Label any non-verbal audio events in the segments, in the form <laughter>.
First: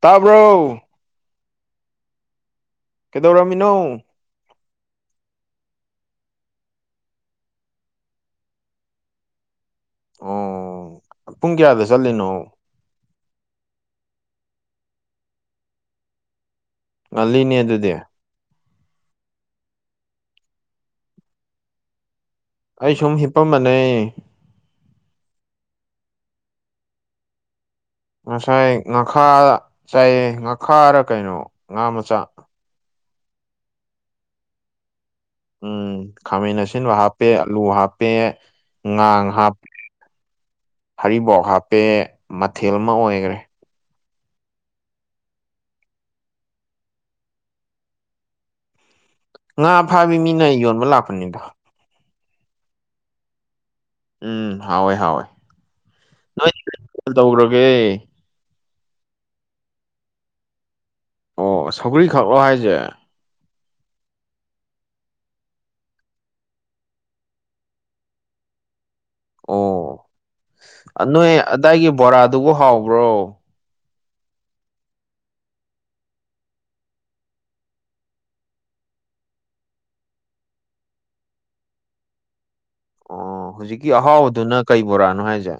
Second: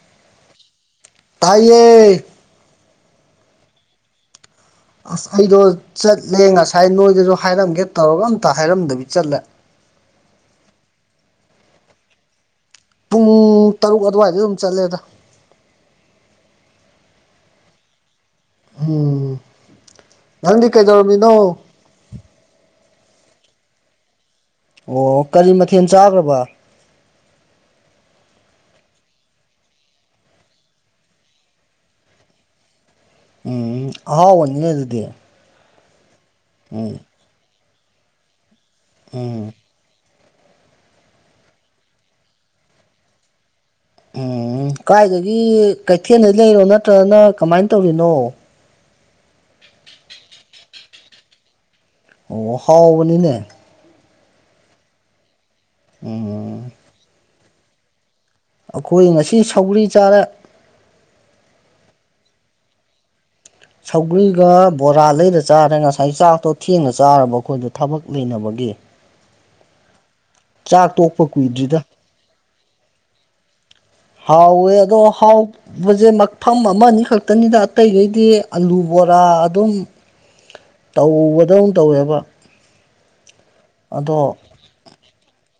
ꯇꯥꯕ꯭ꯔꯣ ꯇꯥꯏꯌꯦ ꯀꯩꯗꯧꯔꯝꯃꯤꯅꯣ ꯑꯁ ꯑꯩꯗꯣ ꯆꯠꯂꯦ ꯉꯁꯥꯏ ꯅꯣꯏꯗꯖꯨ ꯍꯥꯏꯔꯝꯒꯦ ꯇꯧꯔꯒ ꯑꯝꯇ ꯍꯥꯏꯔꯝꯗꯕꯤ ꯆꯠꯂꯦ ꯑꯣ ꯄꯨꯡ ꯀꯌꯥꯗ ꯆꯠꯂꯤꯅꯣ ꯄꯨꯡ ꯇꯔꯨꯛ ꯑꯗꯨꯋꯥꯏꯗ ꯑꯗꯨꯝ ꯆꯠꯂꯦꯗ ꯉꯜꯂꯤꯅꯦ ꯑꯗꯨꯗꯤ ꯎꯝ ꯅꯪꯗꯤ ꯀꯩꯗꯧꯔꯝꯃꯤꯅꯣ ꯑꯩ ꯁꯨꯝ ꯍꯤꯞꯄꯝꯕꯅꯦ ꯑꯣ ꯀꯔꯤ ꯃꯊꯦꯜ ꯆꯥꯒ꯭ꯔꯕ ꯉꯁꯥꯏ ꯉꯥꯈꯥ ꯆꯥꯏꯌꯦ ꯉꯥꯈꯥꯔ ꯀꯩꯅꯣ ꯉꯥ ꯃꯆꯥ ꯎꯝ ꯑꯍꯥꯎꯕꯅꯤꯅꯦ ꯑꯗꯨꯗꯤ ꯎꯝ ꯈꯥꯃꯦꯟ ꯎꯝ ꯑꯁꯤꯟꯕ ꯍꯥꯞꯄꯦ ꯑꯂꯨ ꯍꯥꯞꯄꯦ ꯉꯥꯡ ꯎꯝ ꯍꯥꯞ ꯍꯔꯤꯕꯣꯞ ꯍꯥꯞꯄꯦ ꯃꯊꯦꯜ ꯑꯃ ꯑꯣꯏꯒꯔꯦ ꯎꯝ ꯀꯥꯏꯗꯒꯤ ꯀꯩꯊꯦꯜꯗ ꯂꯩꯔꯣ ꯅꯠꯇ꯭ꯔꯒꯅ ꯀꯃꯥꯏ ꯇꯧꯔꯤꯅꯣ ꯉꯥ ꯐꯥꯕꯤ ꯃꯤꯅ ꯌꯣꯟꯕ ꯂꯥꯛꯄꯅꯤꯕ ꯑꯣ ꯍꯥꯎꯕꯅꯤꯅꯦ ꯎꯝ ꯍꯥꯎꯋꯦ ꯍꯥꯎꯋꯦ ꯎꯝ ꯀꯗꯧꯔꯒꯦ ꯑꯩꯈꯣꯏ ꯉꯁꯤ ꯁꯧꯒ꯭ꯔꯤ ꯆꯥꯔꯦ ꯑꯣ ꯁꯧꯒ꯭ꯔꯤ ꯈꯛꯂꯣ ꯍꯥꯏꯁꯦ ꯁꯧꯒ꯭ꯔꯤꯒ ꯕꯣꯔꯥ ꯂꯩꯔ ꯆꯥꯔꯦ ꯉꯁꯥꯏ ꯆꯥꯛꯇꯣ ꯊꯦꯡꯅ ꯆꯥꯔꯕ ꯑꯩꯈꯣꯏꯗꯣ ꯊꯕꯛ ꯂꯩꯅꯕꯒꯤ ꯆꯥꯛ ꯑꯣ ꯇꯣꯛꯄ ꯅꯣꯏ ꯀꯨꯏꯗ꯭ꯔꯤꯗ ꯑꯗꯥꯏꯒꯤ ꯕꯣꯔꯥꯗꯨꯕꯨ ꯍꯥꯎꯕ꯭ꯔꯣ ꯍꯥꯎꯋꯦ ꯑꯗꯣ ꯍꯥꯎ <unintelligible> ꯃꯐꯝ ꯑꯃ ꯑꯅꯤ ꯈꯛꯇꯅꯤꯗ ꯑꯇꯩꯒꯩꯗꯤ ꯑꯂꯨ ꯕꯣꯔꯥ ꯑꯗꯨꯝ ꯇꯧꯕꯗꯧꯅ ꯇꯧꯋꯦꯕ ꯑꯣ ꯍꯧꯖꯤꯛꯀꯤ ꯑꯗꯣ ꯑꯍꯥꯎꯕꯗꯨꯅ ꯀꯩ ꯕꯣꯔꯥꯅꯣ ꯍꯥꯏꯖꯦ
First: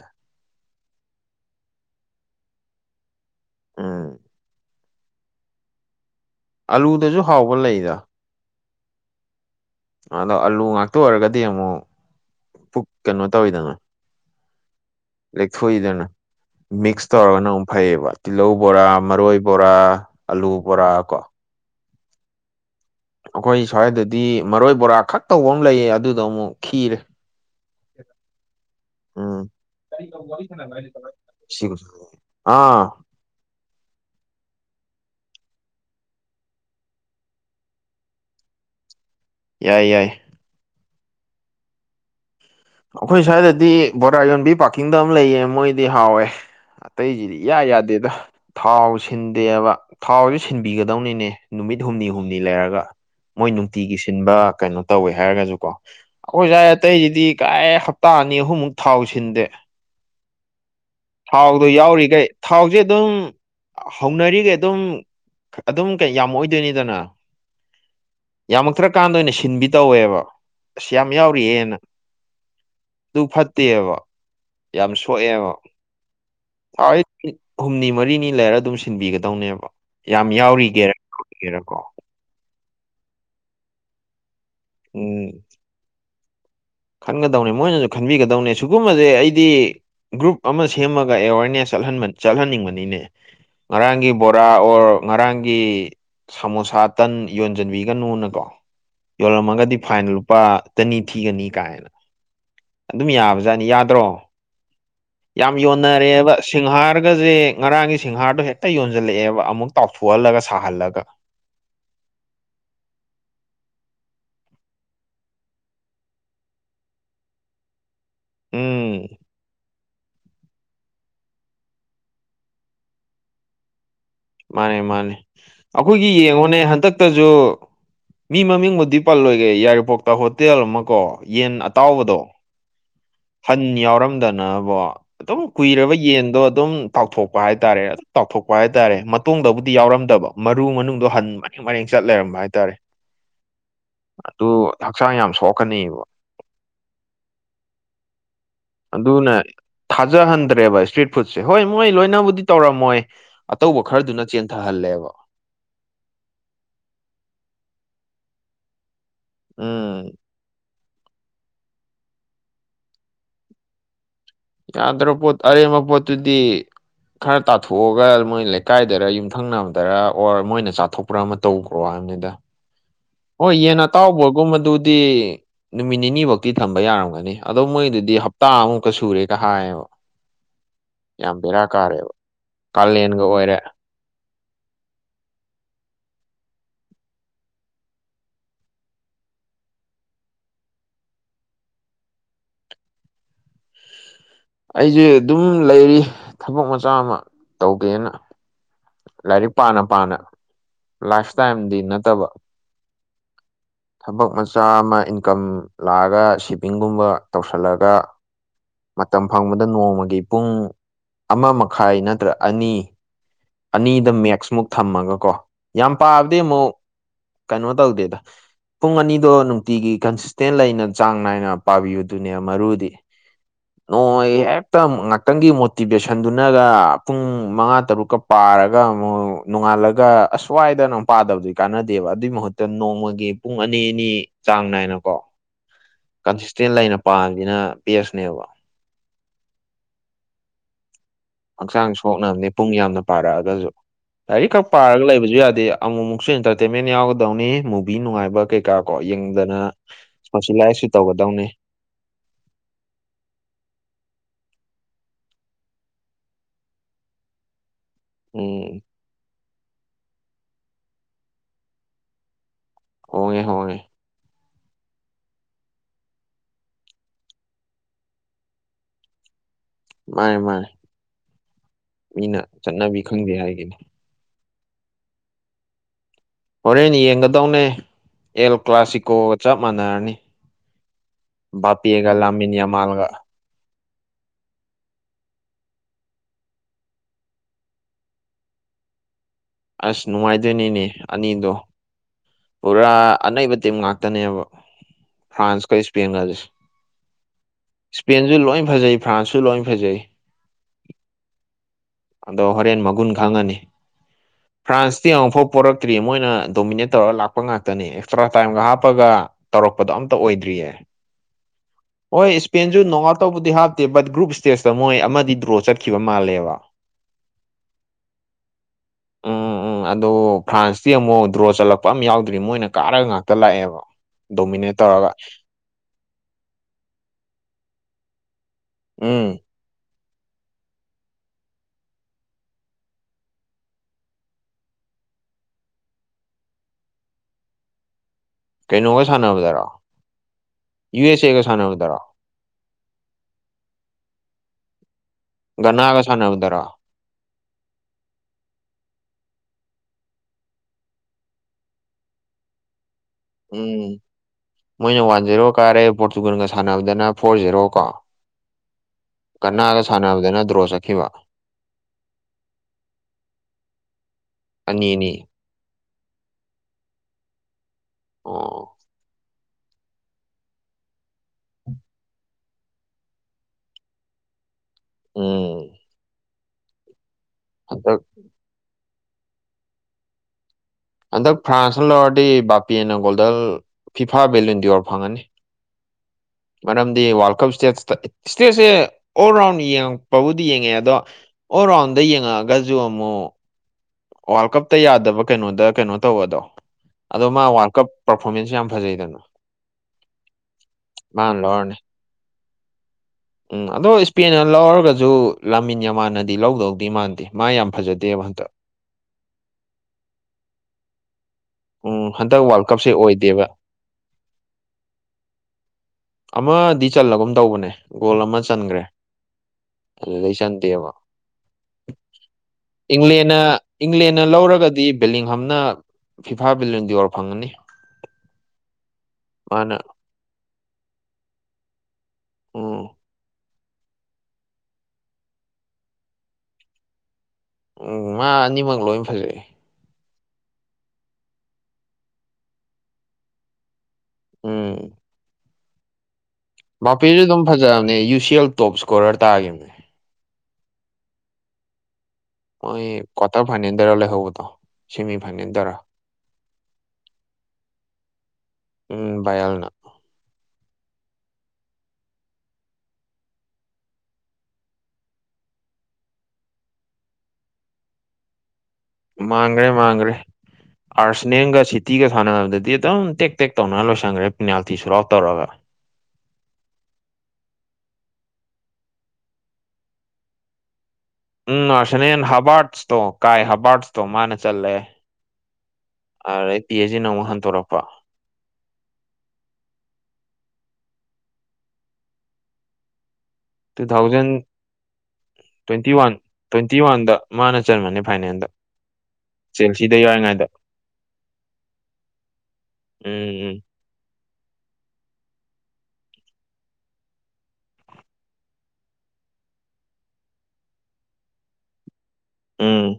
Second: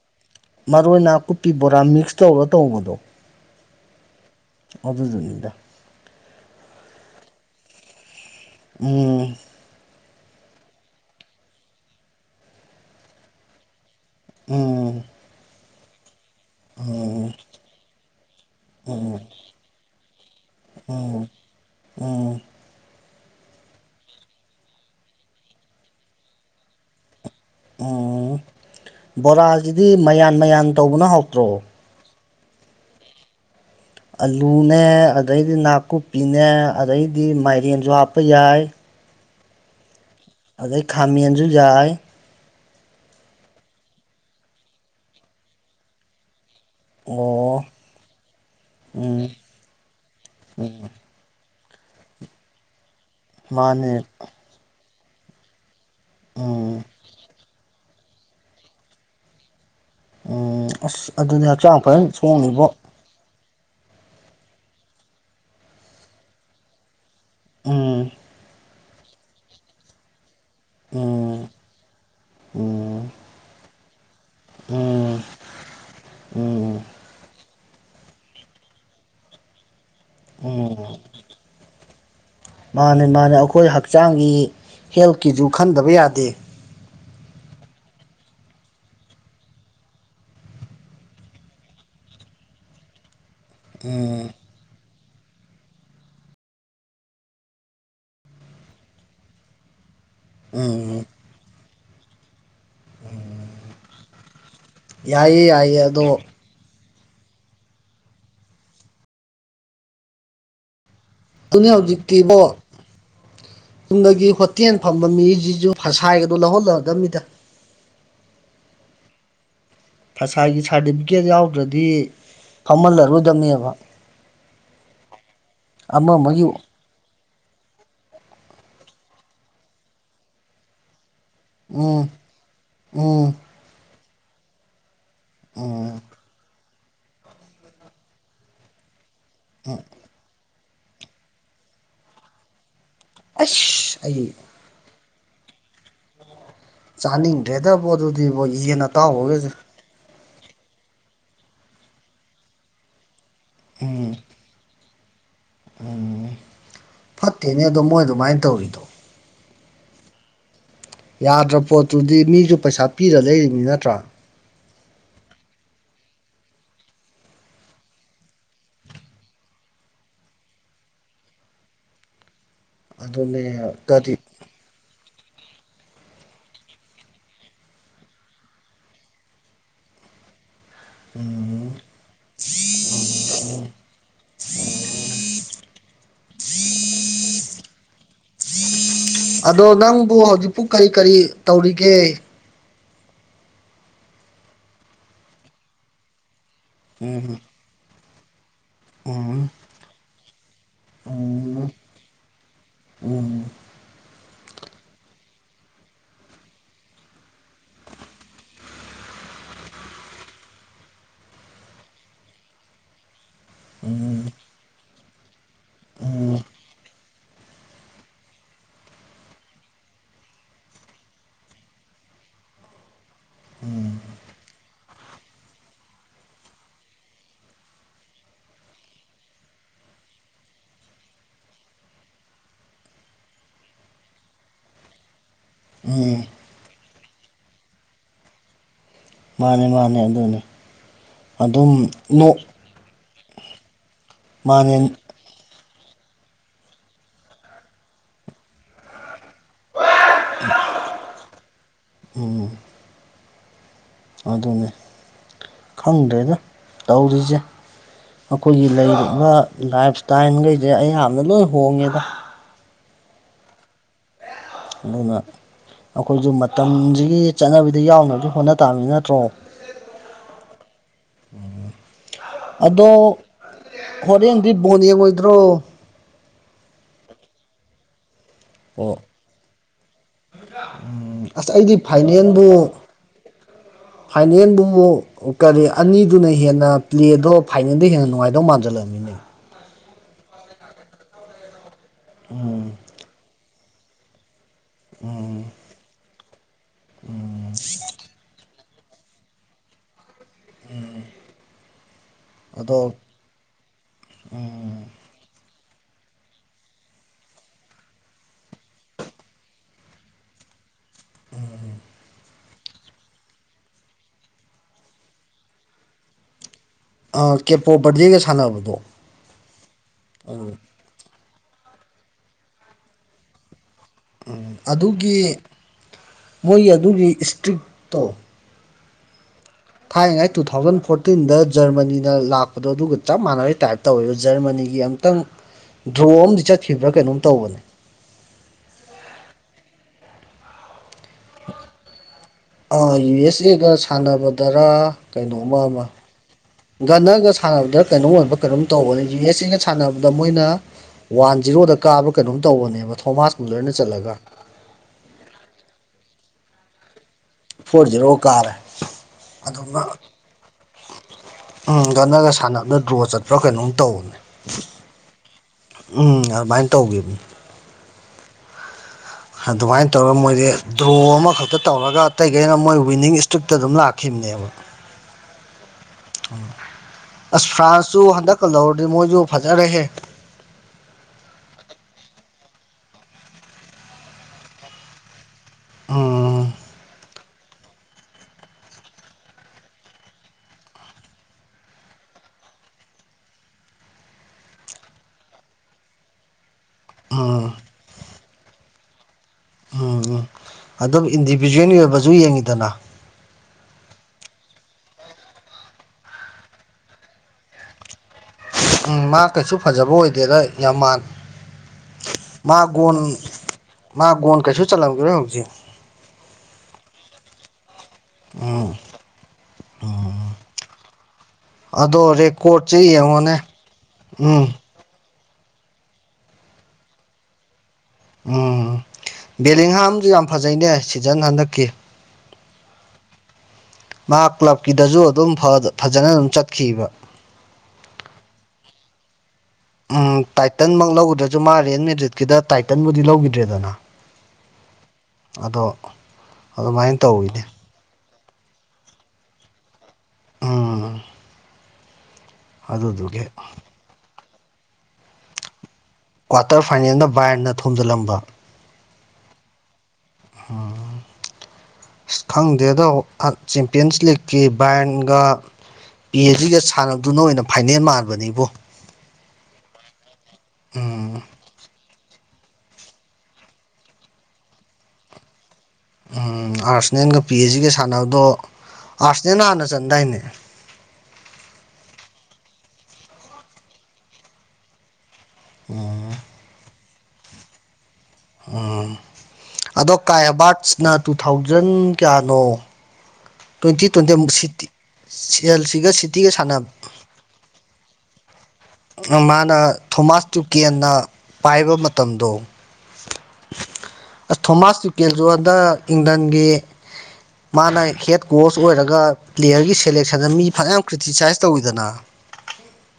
ꯃꯔꯣꯏ ꯅꯥꯀꯨꯞꯄꯤ ꯕꯣꯔꯥ ꯃꯤꯛꯁ ꯇꯧꯔ ꯇꯧꯕꯗꯣ ꯎꯝ ꯑꯗꯨꯗꯨꯅꯤꯗ ꯑꯂꯨꯗꯁꯨ ꯍꯥꯎꯕ ꯂꯩꯗ ꯎꯝ ꯑꯗꯣ ꯑꯂꯨ ꯉꯥꯛꯇ ꯑꯣꯏꯔꯒꯗꯤ ꯑꯃꯨꯛ ꯄꯨꯛ ꯀꯩꯅꯣ ꯇꯧꯋꯤꯗꯅ ꯎꯝ ꯂꯦꯛꯊꯣꯛꯏꯗꯅ ꯃꯤꯛꯁ ꯎꯝ ꯇꯧꯔꯒꯅ ꯑꯃꯨꯛ ꯐꯩꯌꯦꯕ ꯇꯤꯜꯍꯧ ꯕꯣꯔꯥ ꯃꯔꯣꯏ ꯕꯣꯔꯥ ꯑꯂꯨ ꯕꯣꯔꯥ ꯎꯝ ꯀꯣ ꯎꯝ ꯑꯩꯈꯣꯏ ꯁ꯭ꯋꯥꯏꯗꯗꯤ ꯃꯔꯣꯏ ꯕꯣꯔꯥ ꯈꯛ ꯇꯧꯕ ꯑꯃ ꯂꯩꯌꯦ ꯑꯗꯨꯗꯣ ꯑꯃꯨꯛ ꯈꯤꯔꯦ ꯎꯝ ꯎꯝ ꯕꯣꯔꯥꯁꯤꯗꯤ ꯃꯌꯥꯟ ꯃꯌꯥꯟ ꯇꯧꯕꯅ ꯍꯥꯎꯇ꯭ꯔꯣ ꯁꯤꯒ ꯑꯥ ꯑꯂꯨꯅꯦ ꯑꯗꯩꯗꯤ ꯅꯥꯀꯨꯞꯄꯤꯅꯦ ꯑꯗꯩꯗꯤ ꯃꯥꯏꯔꯦꯟꯁꯨ ꯍꯥꯞꯄ ꯌꯥꯏ ꯌꯥꯏ ꯌꯥꯏ ꯑꯗꯩ ꯈꯥꯃꯦꯟꯁꯨ ꯌꯥꯏ ꯑꯩꯈꯣꯏ ꯁ꯭ꯋꯥꯏꯗꯗꯤ ꯕꯣꯔꯥ ꯌꯣꯟꯕꯤ ꯄꯥꯔꯀꯤꯡꯗ ꯑꯃ ꯂꯩꯌꯦ ꯃꯣꯏꯗꯤ ꯍꯥꯎꯋꯦ ꯑꯇꯩꯁꯤꯗꯤ ꯏꯌꯥ ꯑꯣ ꯌꯥꯗꯦꯗ ꯊꯥꯎ ꯎꯝ ꯁꯤꯟꯗꯦꯕ ꯊꯥꯎꯁꯤ ꯁꯤꯟꯕꯤꯒꯗꯧꯅꯤꯅꯦ ꯅꯨꯃꯤꯠ ꯍꯨꯝꯅꯤ ꯍꯨꯝꯅꯤ ꯂꯩꯔꯒ ꯃꯣꯏ ꯅꯨꯡꯇꯤꯒꯤ ꯃꯥꯅꯦ ꯁꯤꯟꯕ ꯀꯩꯅꯣ ꯇꯧꯋꯦ ꯍꯥꯏꯔꯒꯁꯨ ꯀꯣ ꯑꯩꯈꯣꯏꯁꯥꯏ ꯎꯝ ꯑꯇꯩꯖꯤꯗꯤ ꯀꯥꯏ ꯍꯞꯇꯥ ꯑꯅꯤ ꯑꯍꯨꯝꯃꯨꯛ ꯊꯥꯎ ꯁꯤꯟꯗꯦ ꯎꯝ ꯑꯁ ꯑꯗꯨꯗꯤ ꯊꯥꯎꯗꯣ ꯍꯛꯆꯥꯡ ꯐꯖꯅ ꯌꯥꯎꯔꯤꯒꯩ ꯁꯣꯛꯅꯤꯕꯣ ꯊꯥꯎꯁꯦ ꯑꯗꯨꯝ ꯍꯧꯅꯔꯤꯒꯩ ꯑꯗꯨꯝ ꯑꯗꯨꯝ ꯌꯥꯝꯃꯛꯑꯣꯏꯗꯣꯏꯅꯤꯗꯅ ꯎꯝ ꯌꯥꯝꯃꯛꯇ꯭ꯔꯀꯥꯟꯗ ꯑꯣꯏꯅ ꯁꯤꯟꯕꯤ ꯇꯧꯋꯦꯕ ꯑꯁ ꯌꯥꯝ ꯎꯝ ꯌꯥꯎꯔꯤꯑꯦꯅ ꯎꯝ ꯑꯗꯨ ꯐꯠꯇꯦꯕ ꯌꯥꯝ ꯎꯝ ꯁꯣꯛꯑꯦꯕ ꯎꯝ <unintelligible> ꯍꯨꯝꯅꯤ ꯃꯔꯤꯅꯤ ꯂꯩꯔ ꯑꯗꯨꯝ ꯁꯤꯟꯕꯤꯒꯗꯧꯅꯦꯕ ꯌꯥꯝ ꯌꯥꯎꯔꯤꯒꯦꯔ ꯎꯝ <unintelligible> ꯀꯣ ꯃꯥꯅꯦ ꯃꯥꯅꯦ ꯑꯩꯈꯣꯏ ꯍꯛꯆꯥꯡꯒꯤ ꯎꯝ ꯍꯦꯜꯇꯀꯤꯁꯨ ꯈꯟꯗꯕ ꯌꯥꯗꯦ ꯈꯟꯒꯗꯧꯅꯦ ꯃꯣꯏꯅꯁꯨ ꯈꯟꯕꯤꯒꯗꯧꯅꯦ ꯁꯤꯒꯨꯝꯕꯁꯦ ꯑꯩꯗꯤ ꯒ꯭ꯔꯨꯞ ꯑꯃ ꯁꯦꯝꯃꯒ ꯑꯦꯋꯥꯔꯅꯦꯁꯟ ꯆꯠꯍꯟ ꯆꯠꯍꯟꯅꯤꯡꯕꯅꯤꯅꯦ ꯉꯔꯥꯡꯒꯤ ꯎꯝ ꯕꯣꯔꯥ ꯑꯣꯔ ꯉꯔꯥꯡꯒꯤ ꯁꯃꯣꯁꯥ ꯇꯟ ꯌꯣꯟꯖꯟꯕꯤꯒꯅꯨꯅꯀꯣ ꯌꯣꯜꯂꯝꯃꯒꯗꯤ ꯐꯥꯏꯟ ꯂꯨꯄꯥ ꯆꯅꯤ ꯎꯝ ꯊꯤꯒꯅꯤ ꯀꯥꯏꯅ ꯑꯗꯨꯝ ꯌꯥꯕꯖꯥꯠꯅꯤ ꯌꯥꯗ꯭ꯔꯣ ꯌꯥꯏꯌꯦ ꯌꯥꯝ ꯌꯥꯏꯌꯦ ꯑꯗꯣ ꯌꯣꯟꯅꯔꯦꯕ ꯁꯤꯡꯍꯥꯔꯒꯁꯦ ꯉꯔꯥꯡꯒꯤ ꯁꯤꯡꯍꯥꯔꯗ ꯍꯦꯛꯇ ꯌꯣꯟꯁꯤꯜꯂꯛꯑꯦꯕ ꯑꯃꯨꯛ ꯇꯥꯎꯊꯣꯛꯍꯜꯂꯒ ꯁꯥꯍꯜꯂꯒ ꯑꯅ ꯍꯧꯖꯤꯛꯇꯤ ꯢꯕꯣ ꯆꯨꯝꯅꯒꯤ ꯍꯣꯇꯦꯜ ꯐꯪꯝꯕ ꯃꯤꯁꯤꯁꯨ ꯐꯁꯥꯏꯒꯗꯣ ꯂꯧꯍꯜꯂꯛꯑꯗꯕꯅꯤꯗ ꯎꯝ ꯐꯁꯥꯏꯒꯤ ꯁꯥꯔꯇꯤꯐꯤꯀꯦꯠ ꯌꯥꯎꯗ꯭ꯔꯗꯤ ꯐꯝꯍꯜꯂꯔꯣꯏꯗꯕꯅꯦꯕ ꯃꯥꯅꯦ ꯃꯥꯅꯦ ꯑꯩꯈꯣꯏꯒꯤ ꯑꯃ ꯑꯃꯒꯤ ꯌꯦꯡꯉꯣꯅꯦ ꯍꯟꯗꯛ ꯍꯛꯇꯖꯨ ꯃꯤ ꯃꯃꯤꯡꯕꯨꯗꯤ ꯄꯜꯂꯣꯏꯒꯦ ꯌꯥꯏꯔꯤꯄꯣꯛꯇ ꯍꯣꯇꯦꯜ ꯑꯃ ꯀꯣ ꯌꯦꯟ ꯎꯝ ꯑꯇꯥꯎꯕꯗꯣ ꯎꯝ ꯍꯟ ꯌꯥꯎꯔꯝꯗꯅꯕꯣ ꯑꯗꯨꯝ ꯀꯨꯏꯔꯕꯩ ꯎꯝ ꯌꯦꯟꯗꯣ ꯑꯗꯨꯝ ꯇꯥꯎꯊꯣꯛꯄ ꯍꯥꯏꯇꯥꯔꯦ ꯇꯥꯎꯊꯣꯛꯄ ꯍꯥꯏꯇꯥꯔꯦ ꯃꯇꯨꯡꯗꯕꯨꯗꯤ ꯌꯥꯎꯔꯝꯗꯕ ꯃꯔꯨ ꯃꯅꯨꯡꯗꯣ ꯍꯟ ꯃꯔꯦꯡ ꯃꯔꯦꯡ ꯆꯠ ꯂꯩꯔꯝꯕ ꯍꯥꯏꯇꯥꯔꯦ ꯑꯁ ꯑꯩ ꯑꯗꯨ ꯍꯛꯆꯥꯡ ꯌꯥꯝ ꯁꯣꯛꯀꯅꯤꯕ ꯆꯥꯅꯤꯡꯗ꯭ꯔꯦꯗꯕꯣ ꯑꯗꯨꯗꯤ ꯕꯣ ꯌꯦꯟ ꯑꯗꯨꯅ ꯑꯇꯥꯎꯕꯒꯁꯦ ꯊꯥꯖꯍꯟꯗ꯭ꯔꯦꯕ ꯏꯁꯇ꯭ꯔꯤꯠ ꯐꯨꯗꯁꯦ ꯍꯣꯏ ꯃꯣꯏ ꯂꯣꯏꯅꯕꯨꯗꯤ ꯇꯧꯔꯝꯃꯣꯏ ꯑꯇꯧꯕ ꯈꯔꯗꯨꯅ ꯆꯦꯟꯊꯍꯜꯂꯦꯕ ꯎꯝ ꯐꯠꯇꯦꯅꯦ ꯑꯗꯣ ꯃꯣꯏ ꯑꯗꯨꯃꯥꯏꯅ ꯇꯧꯔꯤꯗꯣ ꯎꯝ ꯌꯥꯗ꯭ꯔ ꯄꯣꯠꯇꯨꯗꯤ ꯃꯤꯁꯨ ꯄꯩꯁꯥ ꯄꯤꯔ ꯂꯩꯔꯤꯅꯤ ꯅꯠꯇ꯭ꯔꯥ ꯌꯥꯗ꯭ꯔꯕ ꯄꯣꯠ ꯑꯔꯦꯝꯕ ꯄꯣꯠꯇꯨꯗꯤ ꯈꯔ ꯇꯥꯊꯣꯛꯑꯒ ꯃꯣꯏ ꯂꯩꯀꯥꯏꯗꯔ ꯌꯨꯝꯊꯪꯅꯕꯗꯔ ꯑꯣꯔ ꯃꯣꯏꯅ ꯆꯥꯊꯣꯛ ꯄꯨꯔꯥ ꯑꯃ ꯇꯧꯈ꯭ꯔꯣ ꯍꯥꯏꯕꯅꯤꯗ ꯑꯗꯨꯅꯦ ꯍꯣꯏ ꯌꯦꯟ ꯀꯔꯤ ꯑꯇꯥꯎꯕꯒꯨꯝꯕꯗꯨꯗꯤ ꯅꯨꯃꯤꯠ ꯅꯤꯅꯤ ꯐꯧꯛꯇꯤ ꯊꯝꯕ ꯌꯥꯔꯝꯒꯅꯤ ꯑꯗꯣ ꯃꯣꯏꯗꯨꯗꯤ ꯍꯞꯇꯥꯃꯨꯛꯀ ꯁꯨꯔꯦꯒ ꯍꯥꯏꯌꯦꯕ <inaudible> ꯌꯥꯝ ꯕꯦꯔꯥ ꯎꯝ ꯀꯥꯔꯦꯕ ꯀꯥꯂꯦꯟꯒ ꯑꯣꯏꯔꯦ ꯑꯗꯣ ꯅꯪꯕꯨ ꯍꯧꯖꯤꯛꯄꯨ ꯀꯔꯤ ꯀꯔꯤ ꯇꯧꯔꯤꯒꯦ ꯑꯩꯁꯦ ꯑꯗꯨꯝ ꯂꯩꯔꯤ ꯊꯕꯛ ꯃꯆꯥ ꯑꯃ ꯎꯝ ꯇꯧꯒꯦꯅ ꯎꯝ ꯂꯥꯏꯔꯤꯛ ꯄꯥꯅ ꯄꯥꯅ ꯂꯥꯏꯐ ꯎꯝ ꯇꯥꯏꯝꯗꯤ ꯅꯠꯇꯕ ꯎꯝ ꯊꯕꯛ ꯃꯆꯥ ꯑꯃ ꯏꯟꯀꯝ ꯂꯥꯛꯑꯒ ꯁꯦꯚꯤꯡꯒꯨꯝꯕ ꯇꯧꯁꯤꯜꯂꯒ ꯃꯇꯝ ꯐꯪꯕꯗ ꯅꯣꯡꯃꯒꯤ ꯄꯨꯡ ꯑꯃ ꯃꯈꯥꯏ ꯅꯠꯇ꯭ꯔ ꯑꯅꯤ ꯑꯅꯤꯗ ꯎꯝ ꯃꯦꯛꯁꯃꯨꯛ ꯊꯝꯃꯒꯀꯣ ꯌꯥꯝ ꯄꯥꯕꯗꯤ ꯎꯝ ꯑꯃꯨꯛ ꯀꯩꯅꯣ ꯇꯧꯗꯦꯗ ꯄꯨꯡ ꯑꯅꯤꯗꯣ ꯅꯨꯡꯇꯤꯒꯤ ꯀꯟꯁꯤꯁꯇꯦꯟ ꯂꯩꯅ ꯆꯥꯡ ꯅꯥꯏꯅ ꯄꯥꯕꯤꯕꯨꯗꯨꯅꯦ ꯃꯔꯨꯗꯤ ꯅꯣꯏ ꯍꯦꯛꯇ ꯉꯥꯛꯇꯪꯒꯤ ꯃꯣꯇꯤꯚꯦꯁꯟꯗꯨꯅꯒ ꯄꯨꯡ ꯃꯉꯥ ꯇꯔꯨꯛꯀ ꯄꯥꯔꯒ ꯑꯃꯨꯛ ꯅꯣꯡꯉꯥꯜꯂꯒ ꯑꯁ꯭ꯋꯥꯏꯗꯅ ꯑꯃꯨꯛ ꯄꯥꯗꯕꯗꯨꯗꯤ ꯀꯥꯟꯅꯗꯦꯕ ꯑꯗꯨꯏ ꯃꯍꯨꯠꯇ ꯅꯣꯡꯃꯒꯤ ꯄꯨꯡ ꯑꯅꯤ ꯑꯅꯤ ꯆꯥꯡ ꯅꯥꯏꯅꯀꯣ <unintelligible> ꯀꯟꯁꯤꯁꯇꯦꯟ ꯂꯩꯅ ꯄꯥꯝꯃꯤꯁꯤꯅ ꯄꯦꯁꯅꯦꯕ ꯃꯥꯅꯦ ꯃꯥꯅꯦ ꯑꯗꯨꯅꯦ ꯑꯗꯨꯝ ꯍꯛꯆꯥꯡ ꯅꯣꯛ ꯁꯣꯛꯅꯕꯅꯦ ꯄꯨꯡ ꯌꯥꯝꯅ ꯄꯥꯔꯛꯑꯒꯁꯨ ꯂꯥꯏꯔꯤꯛ ꯈꯛ ꯃꯥꯅꯦ ꯄꯥꯔꯒ ꯂꯩꯕꯁꯨ ꯌꯥꯗꯦ ꯑꯃꯨꯛ ꯑꯃꯨꯛꯁꯨ ꯑꯦꯟꯇꯔꯇꯦꯟꯃꯦꯟ ꯌꯥꯎꯒꯗꯧꯅꯤ ꯃꯨꯚꯤ ꯅꯨꯡꯉꯥꯏꯕ ꯀꯩꯀꯥ ꯀꯣ ꯌꯦꯡꯗꯅ ꯃꯁꯤꯂꯥꯏꯁꯁꯨ ꯇꯧꯒꯗꯧꯅꯤ ꯎꯝ ꯑꯗꯨꯅꯤ ꯈꯪꯗ꯭ꯔꯦꯗ ꯇꯧꯔꯤꯁꯦ ꯑꯩꯈꯣꯏꯒꯤ ꯎꯝ ꯂꯩꯔꯤꯕ ꯂꯥꯏꯞ ꯏꯁꯇꯥꯏꯜꯈꯩꯁꯦ ꯑꯌꯥꯝꯕꯅ ꯂꯣꯏ ꯍꯣꯡꯉꯦꯗ ꯍꯣꯡꯋꯦ ꯍꯣꯡꯋꯦ ꯃꯉ ꯑꯩꯈꯣꯏꯁꯨ ꯃꯇꯝꯁꯤꯒꯤ ꯆꯠꯅꯕꯤꯗ ꯌꯥꯎꯅꯕꯁꯨ ꯍꯣꯠꯅ ꯇꯥꯕꯅꯤ ꯅꯠꯇ꯭ꯔꯣ ꯃꯥꯅꯦ ꯃꯥꯥꯏ ꯃꯤꯅ ꯑꯗꯣ ꯆꯠꯅꯕꯤ ꯈꯪꯗꯦ ꯍꯥꯏꯒꯅꯤ ꯍꯣꯔꯦꯟꯗꯤ ꯕꯣꯟ ꯌꯦꯡꯉꯣꯏꯗ꯭ꯔꯣ ꯍꯣꯔꯦꯟ ꯌꯦꯡꯒꯗꯧꯅꯦ ꯑꯦꯜ ꯑꯣ ꯀ꯭ꯂꯥꯁꯤꯀꯣꯒ ꯆꯞ ꯃꯥꯟꯅꯔꯅꯤ ꯑꯁ ꯑꯩꯗꯤ ꯕꯥꯄꯤꯦꯒ ꯂꯃꯤꯟ ꯌꯥꯃꯥꯜꯒꯥ ꯍꯥꯏꯥꯏꯅꯦꯟꯕꯨꯨꯝꯕꯣ ꯑꯣ ꯀꯔꯤ ꯑꯅꯤꯗꯨꯅ ꯍꯦꯟꯅ ꯄ꯭ꯂꯦꯗꯣ ꯐꯥꯏꯅꯦꯜꯗ ꯍꯦꯟꯅ ꯅꯨꯡꯉꯥꯏꯗꯧ ꯃꯥꯟꯖꯜꯂꯛꯃꯤꯅꯦ ꯑꯁ ꯅꯨꯡꯉꯥꯏꯗꯣꯏꯅꯤꯅꯦ ꯑꯅꯤꯗꯣ ꯎꯝ ꯄꯨꯔꯥ ꯑꯅꯩꯕ ꯇꯤꯝ ꯉꯥꯛꯇꯅꯦꯕ ꯎꯝ ꯐ꯭ꯔꯥꯟꯁꯀ ꯏꯁꯄꯦꯟꯒꯁꯨ ꯏꯁꯄꯦꯟꯁꯨ ꯂꯣꯏ ꯐꯖꯩ ꯐ꯭ꯔꯥꯟꯁꯁꯨ ꯂꯣꯏ ꯐꯖꯩ ꯎꯝ ꯑꯗꯣ ꯍꯣꯔꯦꯟ ꯃꯒꯨꯟ ꯈꯪꯉꯅꯤ ꯎꯝ ꯐ꯭ꯔꯥꯟꯁ ꯏꯁꯇꯦꯡ ꯑꯃꯐꯥꯎ ꯄꯣꯔꯛꯇ꯭ꯔꯤ ꯃꯣꯏꯅ ꯗꯣꯃꯤꯅꯦꯠ ꯇꯧꯔꯒ ꯂꯥꯛꯄ ꯉꯥꯛꯇꯅꯦ ꯑꯦꯛꯁꯇ꯭ꯔꯥ ꯇꯥꯏꯝꯒ ꯍꯥꯞꯄꯒ ꯇꯧꯔꯛꯄꯗꯣ ꯑꯝꯇ ꯑꯣꯏꯗ꯭ꯔꯤꯌꯦ ꯎꯝ ꯍꯣꯏ ꯁ꯭ꯄꯦꯟꯁꯨ ꯅꯣꯛ ꯑꯥꯎꯠ ꯇꯧꯕꯗꯤ ꯍꯥꯞꯇꯦ ꯕꯠ ꯒ꯭ꯔꯨꯞ ꯏꯁ꯭ꯇꯦꯖꯇ ꯃꯣꯏ ꯑꯃꯗꯤ ꯗ꯭ꯔꯣ ꯆꯠꯈꯤꯕ ꯃꯥꯜꯂꯦꯕ ꯀꯦꯄꯣ ꯕꯔꯗꯦꯒ ꯁꯥꯟꯅꯕꯗꯣ ꯎꯝ ꯎꯝ ꯑꯗꯣ ꯐ꯭ꯔꯥꯟꯁꯇꯤ ꯑꯃꯨꯛ ꯗ꯭ꯔꯣ ꯆꯠꯂꯛꯄ ꯑꯝ ꯌꯥꯎꯗ꯭ꯔꯤ ꯃꯣꯏꯅ ꯀꯥꯔꯒ ꯉꯥꯛꯇ ꯂꯥꯛꯑꯦꯕ ꯗꯣꯃꯤꯅꯦꯠ ꯇꯧꯔꯒ ꯃ ꯌꯥꯗꯨ ꯏꯁꯇ꯭ꯔꯤꯛ ꯇꯣ ꯎꯝ ꯊꯥꯏꯅꯉꯩ ꯇꯨ ꯊꯥꯎꯖꯟ ꯐꯣꯔꯇꯤꯟꯗ ꯖꯔꯃꯅꯤꯅ ꯂꯥꯛꯄꯗꯣ ꯑꯗꯨꯒ ꯆꯞ ꯃꯥꯟꯅ ꯔꯤ ꯇꯥꯏꯞ ꯇꯧꯋꯦꯕ ꯖꯔꯃꯅꯤꯒꯤ ꯌꯥꯝ ꯈꯤꯇꯪ ꯗ꯭ꯔꯣ ꯑꯃꯗꯤ ꯆꯠꯈꯤꯕ꯭ꯔꯥ ꯀꯩꯅꯣꯝ ꯇꯧꯕꯅꯤ ꯀꯩꯅꯣꯒ ꯁꯥꯟꯅꯕꯗꯔꯥ ꯌꯨ ꯑꯦꯁ ꯑꯦꯒ ꯁꯥꯟꯅꯕꯗꯔ ꯑ ꯌꯨ ꯑꯦꯁ ꯑꯦꯒ ꯁꯥꯟꯅꯕꯗꯔꯥ ꯀꯩꯅꯣꯝꯃ ꯑꯃ ꯒꯅꯥꯒ ꯁꯥꯟꯅꯕꯗꯔꯣ ꯒꯟꯅꯒ ꯁꯥꯟꯅꯕꯗ ꯀꯩꯅꯣꯝ ꯑꯣꯏꯕ ꯀꯩꯅꯣꯝ ꯇꯧꯕꯅꯤ ꯌꯨ ꯑꯦꯁ ꯁꯤꯒ ꯁꯥꯟꯅꯕꯗ ꯃꯣꯏꯅ ꯋꯥꯟ ꯖꯤꯔꯣꯗ ꯀꯥꯕ꯭ꯔꯥ ꯀꯩꯅꯣꯝ ꯇꯧꯕꯅꯦꯕ ꯊꯣꯃꯥꯁ ꯃꯨꯂꯔꯅ ꯎꯝ ꯆꯠꯂꯒ ꯃꯣꯏꯅ ꯋꯥꯟ ꯖꯦꯔꯣ ꯀꯥꯔꯦ ꯄꯣꯔꯇꯨꯒꯜꯒ ꯁꯥꯟꯅꯕꯗꯅ ꯐꯣꯔ ꯐꯣꯔꯖꯤꯔꯣ ꯑꯣ ꯀꯥ ꯀꯅꯥꯒ ꯁꯥꯟꯅꯕꯗ ꯗ꯭ꯔꯣ ꯆꯠꯈꯤꯕ ꯎꯝ ꯉꯟꯅꯒ ꯁꯥꯟꯅꯕꯅ ꯗ꯭ꯔꯣ ꯆꯠꯄ꯭ꯔꯥ ꯀꯩꯅꯣꯝ ꯇꯧꯕꯅꯦ ꯅꯤꯅꯤ ꯎꯝ ꯑꯗꯨꯃꯥꯏꯅ ꯇꯧꯒꯤꯝ ꯑꯣ ꯑꯗꯨꯃꯥꯏꯅ ꯇꯧꯔꯒ ꯃꯣꯏꯗꯤ ꯗ꯭ꯔꯣ ꯑꯃꯈꯛꯇ ꯇꯧꯔꯒ ꯑꯇꯩꯈꯩꯅ ꯃꯣꯏ ꯋꯤꯅꯤꯡ ꯏꯁꯇ꯭ꯔꯤꯛꯇ ꯑꯗꯨꯝ ꯂꯥꯛꯄ ꯈꯈꯤꯝꯅꯦ ꯑꯃ ꯎꯝ ꯑꯣ ꯑꯁ ꯍꯟꯗꯛ ꯐ꯭ꯔꯥꯟꯁꯨ ꯍꯟꯗꯛꯀ ꯂꯧꯔꯗꯤ ꯃꯣꯏꯁꯨ ꯐꯖꯔꯦꯍꯦ ꯍꯟꯗꯛ ꯐ꯭ꯔꯥꯟꯁꯅ ꯂꯧꯔꯗꯤ ꯕꯥꯄꯤꯅ ꯒꯣꯜꯗꯜ ꯐꯤꯐꯥ ꯕꯦꯂꯨꯟꯗꯤꯌꯔ ꯐꯪꯉꯅꯤ ꯑꯥ ꯃꯔꯝꯗꯤ ꯋꯥꯔꯜ ꯀꯞ ꯏꯁꯇꯦꯠꯇ ꯏꯁꯇꯦꯠꯁꯦ ꯑꯣꯜ ꯔꯥꯎꯟ ꯌꯦꯡꯉꯛꯄꯕꯨꯗꯤ ꯌꯦꯡꯉꯛꯑꯦ ꯑꯗꯣ ꯑꯣ ꯔꯥꯎꯟꯗ ꯌꯦꯡꯉꯛꯑꯒꯖꯨ ꯑꯃꯃꯨ ꯋꯥꯔꯜ ꯀꯞꯇ ꯌꯥꯗꯕ ꯀꯩꯅꯣꯗ ꯀꯩꯅꯣ ꯇꯧꯕꯗꯣ ꯑꯗꯣ ꯎꯝ ꯃꯥ ꯋꯥꯔꯜ ꯀꯞ ꯄꯔꯐꯣꯔꯃꯦꯟꯁꯁꯨ ꯌꯥꯝ ꯐꯖꯩꯗꯅ ꯑꯗꯨ ꯃꯥꯅ ꯏꯟꯗꯤꯕꯤꯖꯨꯋꯦꯜꯒꯤ ꯂꯧꯔꯅꯤ ꯑꯣꯏꯕꯁꯨ ꯌꯦꯡꯉꯤꯗꯅ ꯎꯝ ꯑꯗꯣ ꯏꯁꯄꯦꯟꯅ ꯂꯧꯔꯒꯁꯨ ꯂꯥꯃꯤꯟ ꯌꯥꯝꯃꯥꯟꯅꯗꯤ ꯂꯧꯗꯧꯗꯤ ꯃꯥꯟꯗꯦ ꯃꯥ ꯌꯥꯝ ꯐꯖꯗꯦ ꯋꯥꯟꯇ ꯎꯝ ꯃꯥ ꯀꯩꯁꯨ ꯐꯖꯕ ꯑꯣꯏꯗꯦꯗ ꯌꯥꯝ ꯃꯥꯟ ꯎꯝ ꯍꯟꯗꯛ ꯋꯥꯔꯜ ꯀꯞꯁꯦ ꯃꯥꯒꯣꯟ ꯑꯣꯏꯗꯦꯕ ꯃꯥꯒꯣꯟ ꯀꯩꯁꯨ ꯆꯜꯂꯝꯗ꯭ꯔꯣꯏ ꯍꯧꯖꯤꯛꯖꯤꯛ ꯑꯃꯗꯤ ꯆꯜꯂꯒꯨꯝ ꯇꯧꯕꯅꯦ ꯒꯣꯜ ꯑꯃ ꯎꯝ ꯆꯟꯈ꯭ꯔꯦ ꯑꯗꯨꯗꯩ ꯆꯟꯗꯦꯕ ꯑꯗꯣ ꯔꯦꯀꯣꯔꯠꯁꯦ ꯌꯦꯡꯉꯣꯅꯦ ꯏꯪꯂꯦꯟꯅ ꯢꯪ ꯏꯡꯂꯦꯟꯅ ꯎꯝ ꯂꯧꯔꯒꯗꯤ ꯕꯦꯂꯤꯡ ꯍꯝꯅ ꯐꯤꯐꯥ ꯕꯦꯂꯤꯟ ꯗꯤ ꯑꯣ ꯐꯪꯉꯅꯤ ꯎꯝ ꯕꯦꯂꯦꯡ ꯃꯥꯅ ꯍꯥꯥꯝꯁꯨ ꯌꯥꯝ ꯐꯖꯩꯅꯦ ꯁꯤꯖꯟ ꯍꯟꯗꯛꯀꯤ ꯑꯣ ꯃꯍꯥꯛ ꯀ꯭ꯂꯕꯀꯤꯗꯁꯨ ꯑꯗꯨꯝ ꯐꯖꯅ ꯑꯗꯨꯝ ꯆꯠꯈꯤꯕ ꯎꯝ ꯃꯥ ꯑꯅꯤꯃꯛ ꯂꯣꯏ ꯐꯖꯩ ꯎꯝ ꯇꯥꯏꯇꯟꯃꯛ ꯂꯧꯒꯗ꯭ꯔꯁꯨ ꯃꯥ ꯔꯦꯟ ꯃꯦꯗ꯭ꯔꯤꯠꯀꯤꯗ ꯇꯥꯏꯇꯟꯕꯨꯗꯤ ꯂꯧꯈꯤꯗ꯭ꯔꯦꯗꯅ ꯎꯝ ꯑꯗꯣ ꯑꯗꯨꯃꯥꯏꯅ ꯕꯥꯄꯤꯁꯨ ꯇꯧꯋꯤꯅꯦ ꯑꯗꯨꯝ ꯐꯖꯕꯅꯦ ꯌꯨ ꯁꯤ ꯑꯦꯜ ꯇꯣꯞ ꯏꯁꯀꯣꯔꯔ ꯇꯥꯈꯤꯕꯅꯦ ꯎꯝ ꯑꯣꯏ ꯑꯗꯨꯗꯨꯒꯤ ꯀꯇꯥ ꯐꯥꯏꯅꯦꯜꯗꯔꯥ ꯂ ꯍꯕ ꯇꯣ ꯁꯤꯦꯃꯤ ꯐꯥꯏꯅꯦꯜꯗꯔꯥ ꯀ꯭ꯋꯥꯇꯔ ꯐꯥꯏꯅꯦꯜꯗ ꯕꯥꯏꯅ ꯊꯣꯝꯖꯤꯜꯂꯝꯕ ꯎꯝ ꯌꯥꯜꯅ ꯑꯥ ꯑꯁ ꯈꯪꯗꯦ ꯑꯗꯣ ꯆꯦꯝꯄꯤꯌꯟꯁ ꯂꯤꯛꯀꯤ ꯕꯥꯏꯟꯒ ꯄꯤ ꯑꯦ ꯒ ꯁꯥꯟꯅꯕꯗꯨꯅ ꯑꯣꯏꯅ ꯐꯥꯏꯅꯜ ꯃꯥꯟꯕꯅꯦꯕꯣ ꯃꯥꯡꯒꯔꯦ ꯃꯥꯡꯒꯔꯦ ꯎꯝ ꯑꯥꯔꯁꯅꯦꯟꯒ ꯁꯤꯇꯤꯒ ꯁꯥꯟꯅꯅꯕꯗꯗꯤ ꯑꯗꯨꯝ ꯇꯦꯛ ꯇꯦꯛ ꯇꯧꯅ ꯂꯣꯏꯁꯟꯈ꯭ꯔꯦ ꯄꯤꯅꯥꯜꯇꯤ ꯁꯨꯠ ꯑꯥꯎꯠ ꯇꯧꯔꯒ ꯎ ꯑꯥꯔꯁꯅꯦꯜꯒ ꯄꯤ ꯑꯩꯆ ꯖꯤꯒ ꯁꯥꯟꯅꯕꯗꯣ ꯑꯥꯔꯁꯅꯦꯜ ꯍꯥꯟꯅ ꯆꯟꯗꯥꯏꯅꯦ ꯎꯝ ꯑꯁꯅꯦꯟ ꯍꯥꯕꯥꯔꯠꯁꯇꯣ ꯀꯥꯏ ꯍꯥꯕꯥꯔꯠꯁꯇꯣ ꯃꯥꯅ ꯆꯜꯂꯦ ꯑ ꯑꯩ ꯄꯤ ꯑꯩꯆ ꯅ ꯑꯃꯨꯛ ꯍꯟꯇꯣꯔꯛꯄ ꯎꯝ ꯑꯗꯣ ꯀꯥꯏꯑꯕꯥꯔꯠꯁꯅ ꯇꯨ ꯊꯥꯎꯖꯟ ꯀꯌꯥꯅꯣ two twenty twenty thousand city C L ꯁꯤꯒ ꯇ꯭ꯋꯦꯟꯇꯤ ꯋꯥꯟ ꯁꯤꯇꯤꯒ ꯁꯥꯟꯅꯕ ꯇ꯭ꯋꯦꯟꯇꯤ ꯋꯥꯟꯗ ꯃꯥꯅ ꯆꯟꯕꯅꯤ ꯐꯥꯏꯅꯦꯜꯗ ꯃꯥꯅ ꯆꯦꯜꯁꯤꯗ ꯊꯣꯃꯥꯁ ꯌꯥꯎꯔꯤꯉꯩꯗ ꯇꯨꯀꯦꯟꯅ ꯄꯥꯏꯕ ꯃꯇꯝꯗꯣ ꯎꯝ ꯎꯝ ꯑꯁ ꯊꯣꯃꯥꯁ ꯇꯤꯨꯀꯦꯜꯁꯨ ꯍꯟꯗꯛ ꯏꯪꯂꯪꯂꯟꯒꯤ ꯃꯥꯅ ꯍꯦꯠ ꯀꯣꯁ ꯑꯣꯏꯔꯒ ꯄ꯭ꯂꯦꯌꯔꯒꯤ ꯁꯦꯂꯦꯛꯁꯟꯗ ꯃꯤ ꯐꯅꯌꯥꯝ ꯀ꯭ꯔꯤꯇꯤꯁꯥꯏꯁ ꯇꯧꯋꯤꯗꯅ ꯎꯝ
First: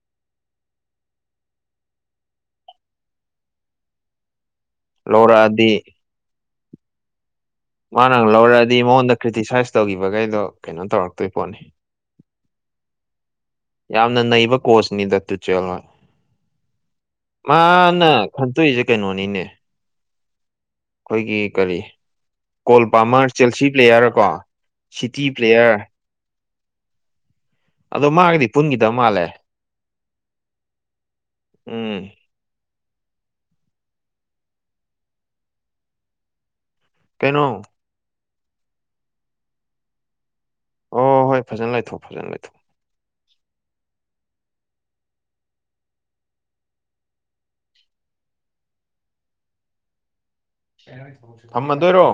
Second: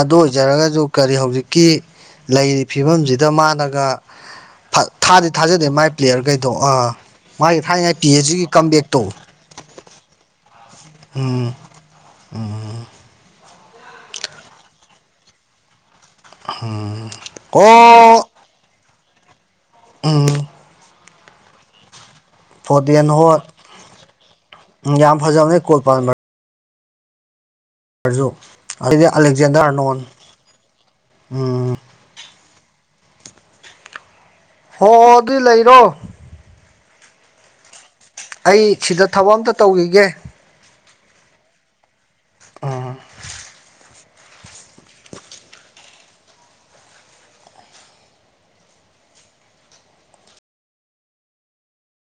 ꯑꯗꯨ ꯑꯣꯏꯖꯔꯒꯁꯨ ꯀꯔꯤ ꯍꯧꯖꯤꯛꯀꯤ ꯂꯩꯔꯤꯕ ꯐꯤꯕꯝꯁꯤꯗ ꯃꯥꯅꯒ ꯊꯥꯗꯤ ꯊꯥꯖꯗꯦ ꯂꯧꯔꯛꯑꯗꯤ ꯃꯥꯥꯏ ꯄ꯭ꯂꯦꯌꯔ ꯀꯩꯗꯣ ꯑꯥ ꯃꯥꯒꯤ ꯊꯥꯏꯅꯉ ꯄꯤ ꯃꯥꯅ ꯑꯦꯆ ꯖꯤꯒꯤ ꯂꯧꯔꯛꯑꯗꯤ ꯀꯝꯝꯕꯦꯛꯛꯇꯧ ꯃꯉꯣꯟꯗ ꯀ꯭ꯔꯤꯇꯤꯁꯥꯏꯁ ꯇꯧꯈꯤꯕꯈꯩꯗꯣ ꯀꯩꯅꯣ ꯇꯧꯔꯛꯇꯣꯏ ꯎꯝ ꯄꯣꯠꯅꯤ ꯌꯥꯝꯅ ꯅꯩꯕ ꯀꯣꯆꯅꯤꯗ ꯇꯨꯆꯦꯜꯅ ꯃꯥꯅ ꯑꯣ ꯈꯟꯇꯣꯛꯏꯁꯦ ꯀꯩꯅꯣꯅꯤꯅꯦ ꯎꯝ ꯑꯩꯈꯣꯏꯒꯤ ꯀꯔꯤ ꯀꯣꯜ ꯐꯣꯗꯦꯟ ꯄꯥꯝꯃꯔ ꯍꯣꯏ ꯆꯦꯜꯁꯤ ꯄ꯭ꯂꯦꯌꯥꯔꯀꯣ ꯎꯝ ꯌꯥꯝ ꯁꯤꯇꯤ ꯐꯖꯕꯅꯦ ꯄ꯭ꯂꯦꯌꯔ ꯀꯣꯜ ꯑꯗꯣ ꯃꯥꯒꯗꯤ ꯄꯨꯟꯈꯤꯗꯕ ꯑꯗꯨꯗꯤ ꯃꯥꯜꯂꯦ ꯑꯂꯦꯛꯖꯦꯟꯗꯔ ꯅꯣꯟ ꯎꯝ ꯍꯣꯏ ꯍꯣꯏ ꯑꯗꯨꯏ ꯂꯩꯔꯣ ꯀꯩꯅꯣ ꯑꯩ ꯁꯤꯗ ꯊꯕꯛ ꯑꯝꯇ ꯇꯧꯈꯤꯒꯦ ꯑꯣ ꯍꯣꯏ ꯐꯖꯅ ꯂꯩꯊꯣꯛ ꯐꯖꯅ ꯂꯩꯊꯣꯛ ꯊꯝꯃꯗꯣꯏꯔꯣ